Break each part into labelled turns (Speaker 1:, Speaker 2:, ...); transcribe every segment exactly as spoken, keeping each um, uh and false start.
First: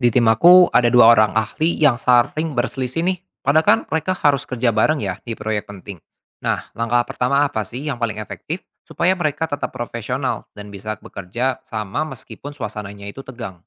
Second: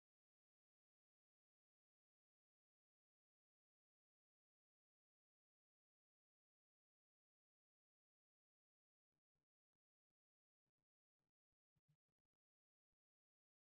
Speaker 1: Di tim aku ada dua orang ahli yang sering berselisih nih, padahal kan mereka harus kerja bareng ya di proyek penting. Nah, langkah pertama apa sih yang paling efektif supaya mereka tetap profesional dan bisa bekerja sama meskipun suasananya itu tegang?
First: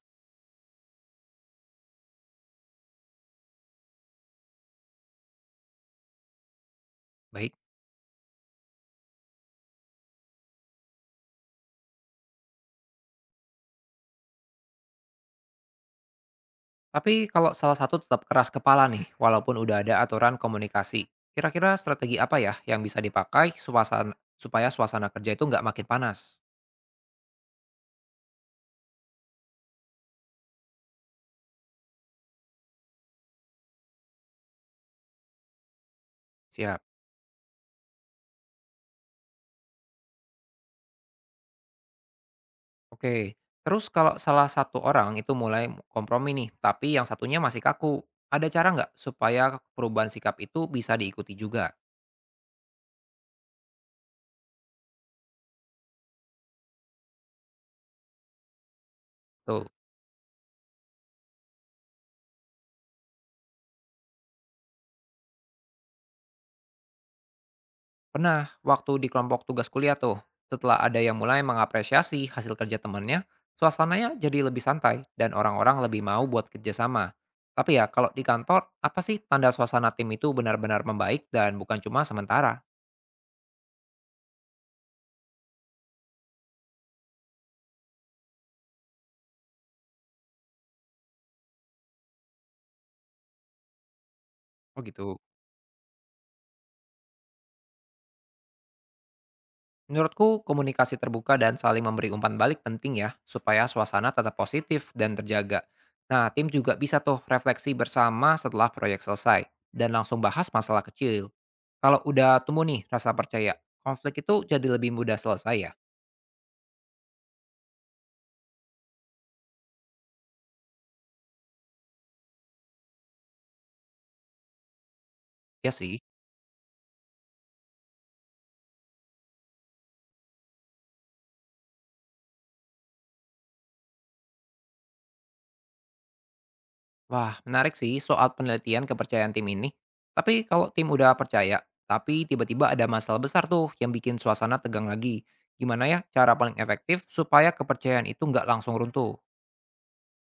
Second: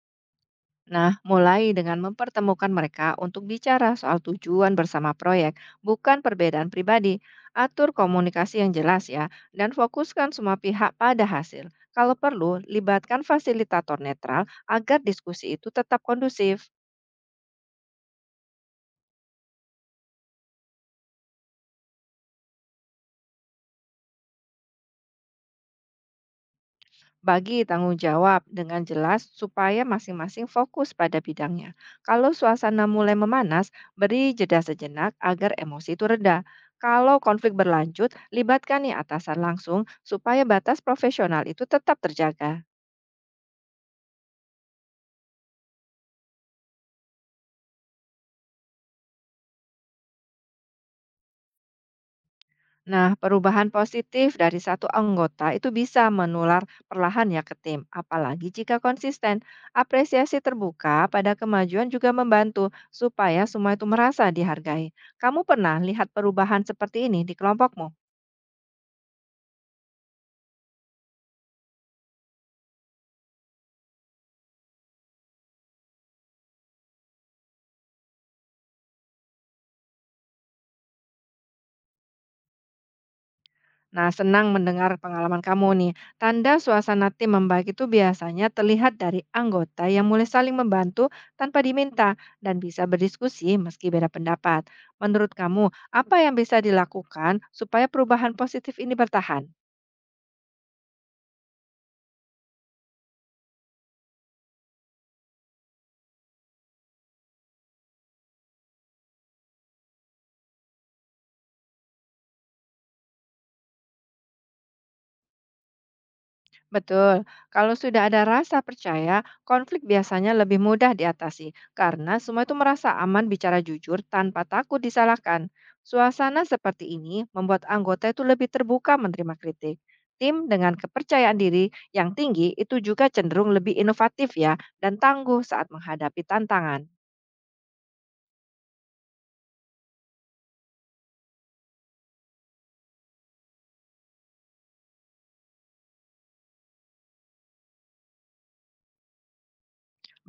Speaker 2: Nah, mulai dengan mempertemukan mereka untuk bicara soal tujuan bersama proyek, bukan perbedaan pribadi.
Speaker 1: Baik,
Speaker 2: Atur komunikasi yang jelas ya, dan fokuskan semua pihak pada hasil. Kalau perlu, libatkan fasilitator netral agar diskusi itu tetap kondusif.
Speaker 1: tapi kalau salah satu tetap keras kepala nih, walaupun udah ada aturan komunikasi, kira-kira strategi apa ya yang bisa dipakai suasana, supaya suasana kerja itu nggak makin panas?
Speaker 2: Bagi tanggung jawab dengan jelas supaya masing-masing fokus pada bidangnya. Kalau suasana mulai memanas, beri jeda sejenak agar emosi itu reda.
Speaker 1: Siap.
Speaker 2: Kalau konflik berlanjut, libatkan nih atasan langsung supaya batas profesional itu tetap terjaga.
Speaker 1: Oke, terus kalau salah satu orang itu mulai kompromi nih, tapi yang satunya masih kaku, ada cara nggak supaya perubahan sikap itu bisa diikuti juga?
Speaker 2: Nah, perubahan positif dari satu anggota itu bisa menular perlahan ya ke tim, apalagi jika konsisten.
Speaker 1: Tuh,
Speaker 2: Apresiasi terbuka pada kemajuan juga membantu supaya semua itu merasa dihargai. Kamu pernah lihat perubahan seperti ini di kelompokmu?
Speaker 1: pernah waktu di kelompok tugas kuliah tuh, setelah ada yang mulai mengapresiasi hasil kerja temennya, suasananya jadi lebih santai dan orang-orang lebih mau buat kerjasama. Tapi ya, kalau di kantor, apa sih tanda suasana tim itu benar-benar membaik dan bukan cuma sementara?
Speaker 2: Nah, senang mendengar pengalaman kamu nih. Tanda suasana tim membaik itu biasanya terlihat dari anggota yang mulai saling membantu tanpa diminta dan bisa berdiskusi meski beda pendapat.
Speaker 1: Oh gitu.
Speaker 2: Menurut kamu, apa yang bisa dilakukan supaya perubahan positif ini bertahan?
Speaker 1: Menurutku, komunikasi terbuka dan saling memberi umpan balik penting ya, supaya suasana tetap positif dan terjaga. Nah, tim juga bisa tuh refleksi bersama setelah proyek selesai, dan langsung bahas masalah kecil. Kalau udah tumbuh nih rasa percaya, konflik itu jadi lebih mudah selesai ya?
Speaker 2: Betul, kalau sudah ada rasa percaya, konflik biasanya lebih mudah diatasi karena semua itu merasa aman bicara jujur tanpa takut disalahkan.
Speaker 1: Ya sih.
Speaker 2: Suasana seperti ini membuat anggota itu lebih terbuka menerima kritik. Tim dengan kepercayaan diri yang tinggi itu juga cenderung lebih inovatif ya dan tangguh saat menghadapi tantangan.
Speaker 1: Wah, menarik sih soal penelitian kepercayaan tim ini. Tapi kalau tim udah percaya, tapi tiba-tiba ada masalah besar tuh yang bikin suasana tegang lagi. Gimana ya cara paling efektif supaya kepercayaan itu nggak langsung runtuh?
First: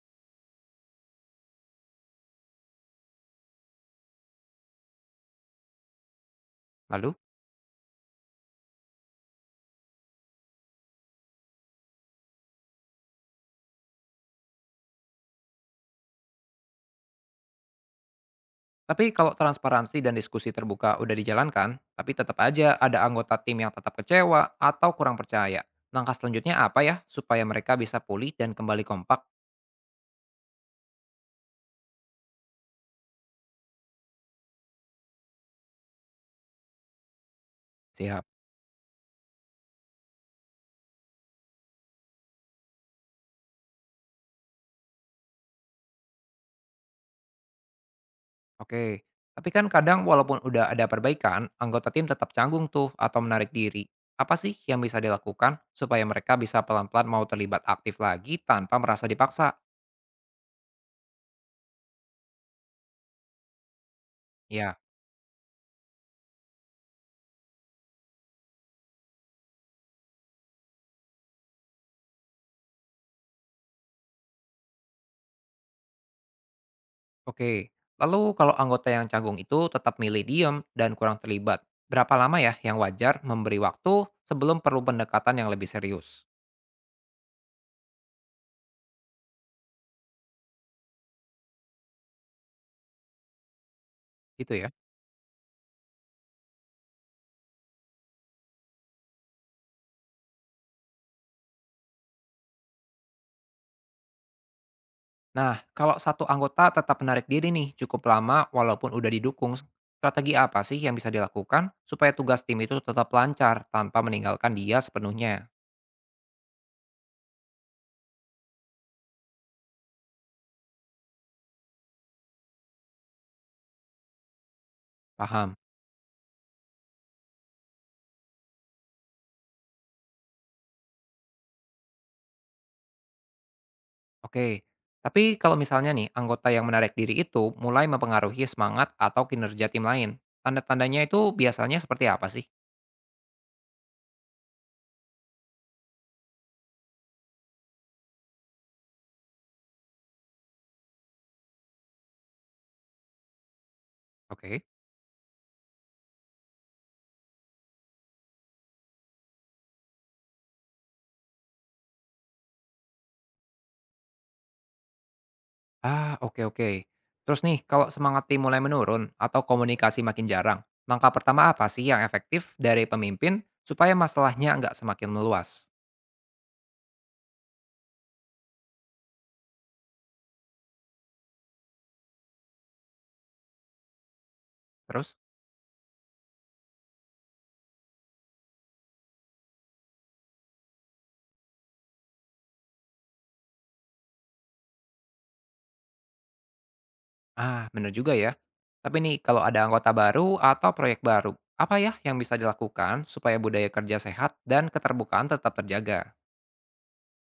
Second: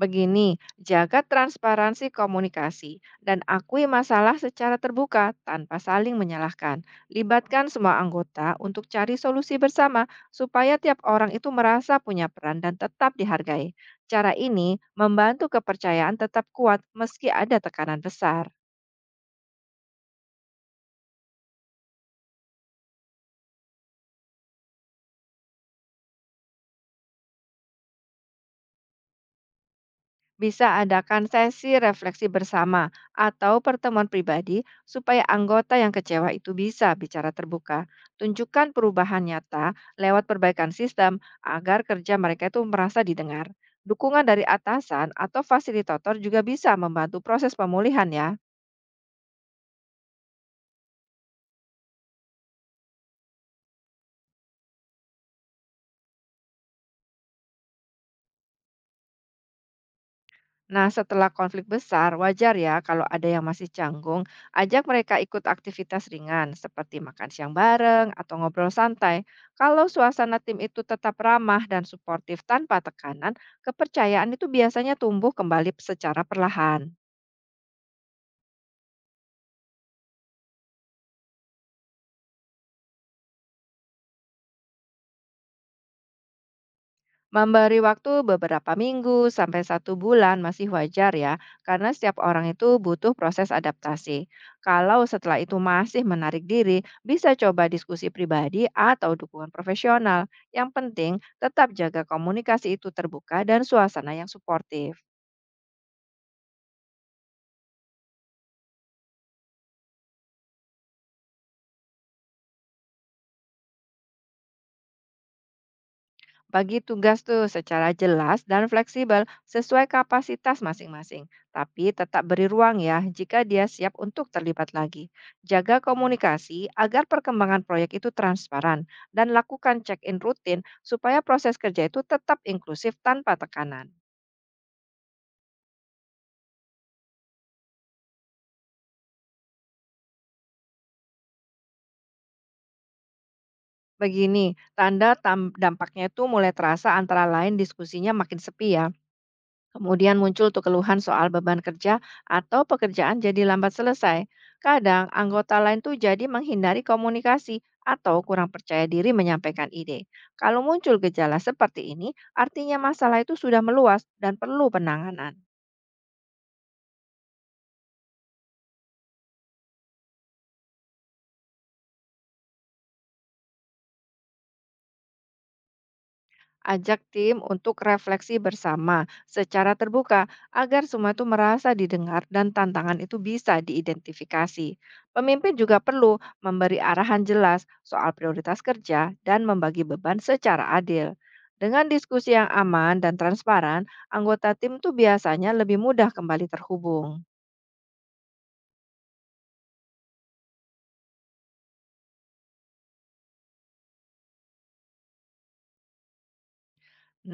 Speaker 2: Begini, jaga transparansi komunikasi dan akui masalah secara terbuka tanpa saling menyalahkan.
Speaker 1: Lalu?
Speaker 2: Libatkan semua anggota untuk cari solusi bersama supaya tiap orang itu merasa punya peran dan tetap dihargai. Cara ini membantu kepercayaan tetap kuat meski ada tekanan besar.
Speaker 1: Tapi kalau transparansi dan diskusi terbuka udah dijalankan, tapi tetap aja ada anggota tim yang tetap kecewa atau kurang percaya. Langkah selanjutnya apa ya supaya mereka bisa pulih dan kembali kompak?
Speaker 2: Bisa adakan sesi refleksi bersama atau pertemuan pribadi supaya anggota yang kecewa itu bisa bicara terbuka.
Speaker 1: Siap.
Speaker 2: Tunjukkan perubahan nyata lewat perbaikan sistem agar kerja mereka itu merasa didengar. Dukungan dari atasan atau fasilitator juga bisa membantu proses pemulihan ya.
Speaker 1: Oke, tapi kan kadang walaupun udah ada perbaikan, anggota tim tetap canggung tuh atau menarik diri. Apa sih yang bisa dilakukan supaya mereka bisa pelan-pelan mau terlibat aktif lagi tanpa merasa dipaksa?
Speaker 2: Nah, setelah konflik besar, wajar ya kalau ada yang masih canggung,
Speaker 1: Ya.
Speaker 2: ajak mereka ikut aktivitas ringan seperti makan siang bareng atau ngobrol santai. Kalau suasana tim itu tetap ramah dan suportif tanpa tekanan, kepercayaan itu biasanya tumbuh kembali secara perlahan.
Speaker 1: Oke, lalu kalau anggota yang canggung itu tetap milih diem dan kurang terlibat, berapa lama ya yang wajar memberi waktu sebelum perlu pendekatan yang lebih serius?
Speaker 2: Memberi waktu beberapa minggu sampai satu bulan masih wajar ya, karena setiap orang itu butuh proses adaptasi.
Speaker 1: Gitu ya.
Speaker 2: Kalau setelah itu masih menarik diri, bisa coba diskusi pribadi atau dukungan profesional. Yang penting, tetap jaga komunikasi itu terbuka dan suasana yang suportif.
Speaker 1: Nah, kalau satu anggota tetap menarik diri nih cukup lama walaupun udah didukung, strategi apa sih yang bisa dilakukan supaya tugas tim itu tetap lancar tanpa meninggalkan dia sepenuhnya?
Speaker 2: Bagi tugas tuh secara jelas dan fleksibel sesuai kapasitas masing-masing, tapi tetap beri ruang ya jika dia siap untuk terlibat lagi.
Speaker 1: Paham?
Speaker 2: Jaga komunikasi agar perkembangan proyek itu transparan dan lakukan check-in rutin supaya proses kerja itu tetap inklusif tanpa tekanan.
Speaker 1: Oke. Tapi kalau misalnya nih anggota yang menarik diri itu mulai mempengaruhi semangat atau kinerja tim lain, tanda-tandanya itu biasanya seperti apa sih?
Speaker 2: Begini, tanda tam- dampaknya itu mulai terasa antara lain diskusinya makin sepi ya. Kemudian muncul tuh keluhan soal beban kerja atau pekerjaan jadi lambat selesai.
Speaker 1: Oke.
Speaker 2: Kadang anggota lain tuh jadi menghindari komunikasi atau kurang percaya diri menyampaikan ide. Kalau muncul gejala seperti ini, artinya masalah itu sudah meluas dan perlu penanganan.
Speaker 1: Ah, oke oke. Terus nih, kalau semangat tim mulai menurun atau komunikasi makin jarang, langkah pertama apa sih yang efektif dari pemimpin supaya masalahnya nggak semakin meluas?
Speaker 2: Ajak tim untuk refleksi bersama secara terbuka agar semua itu merasa didengar dan tantangan itu bisa diidentifikasi.
Speaker 1: Terus,
Speaker 2: Pemimpin juga perlu memberi arahan jelas soal prioritas kerja dan membagi beban secara adil. Dengan diskusi yang aman dan transparan, anggota tim tuh biasanya lebih mudah kembali terhubung.
Speaker 1: ah bener juga ya. Tapi nih, kalau ada anggota baru atau proyek baru, apa ya yang bisa dilakukan supaya budaya kerja sehat dan keterbukaan tetap terjaga?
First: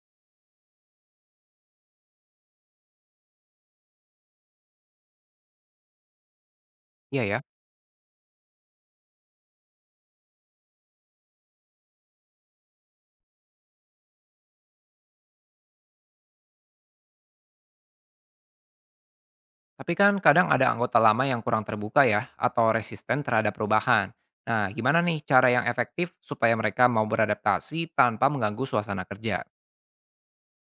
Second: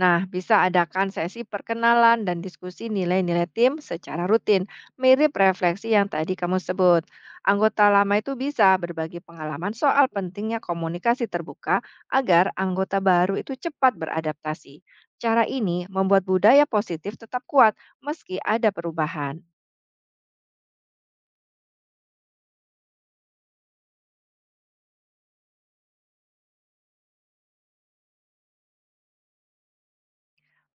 Speaker 2: Nah, bisa adakan sesi perkenalan dan diskusi nilai-nilai tim secara rutin, mirip refleksi yang tadi kamu sebut.
Speaker 1: Iya ya.
Speaker 2: Anggota lama itu bisa berbagi pengalaman soal pentingnya komunikasi terbuka agar anggota baru itu cepat beradaptasi. Cara ini membuat budaya positif tetap kuat meski ada perubahan.
Speaker 1: Tapi kan kadang ada anggota lama yang kurang terbuka ya, atau resisten terhadap perubahan. Nah, gimana nih cara yang efektif supaya mereka mau beradaptasi tanpa mengganggu suasana kerja?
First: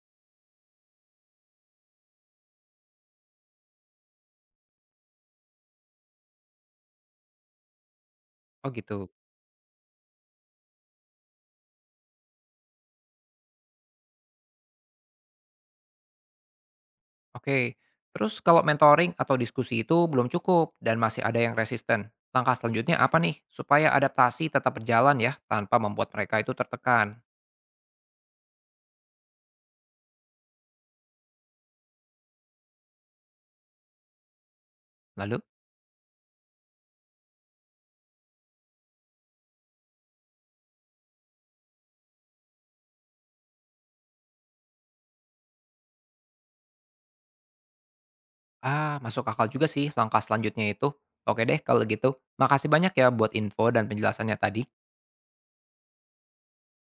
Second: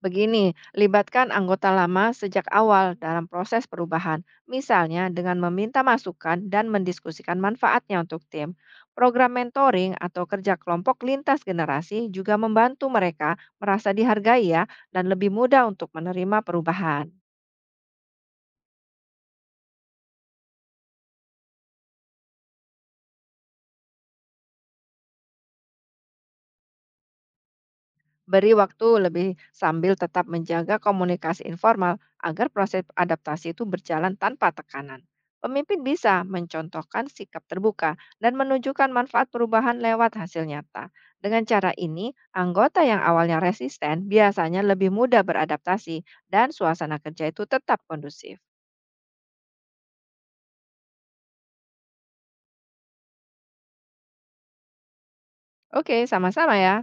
Speaker 2: Begini, libatkan anggota lama sejak awal dalam proses perubahan, misalnya dengan meminta masukan dan mendiskusikan manfaatnya untuk tim.
Speaker 1: Oh gitu.
Speaker 2: Program mentoring atau kerja kelompok lintas generasi juga membantu mereka merasa dihargai ya dan lebih mudah untuk menerima perubahan.
Speaker 1: Oke. Terus kalau mentoring atau diskusi itu belum cukup dan masih ada yang resisten, langkah selanjutnya apa nih supaya adaptasi tetap berjalan ya tanpa membuat mereka itu tertekan?
Speaker 2: Beri waktu lebih sambil tetap menjaga komunikasi informal agar proses adaptasi itu berjalan tanpa tekanan.
Speaker 1: Lalu,
Speaker 2: Pemimpin bisa mencontohkan sikap terbuka dan menunjukkan manfaat perubahan lewat hasil nyata. Dengan cara ini, anggota yang awalnya resisten biasanya lebih mudah beradaptasi dan suasana kerja itu tetap kondusif.
Speaker 1: ah masuk akal juga sih langkah selanjutnya itu. Oke deh kalau gitu. Makasih banyak ya buat info dan penjelasannya tadi.
Speaker 2: Oke, sama-sama ya.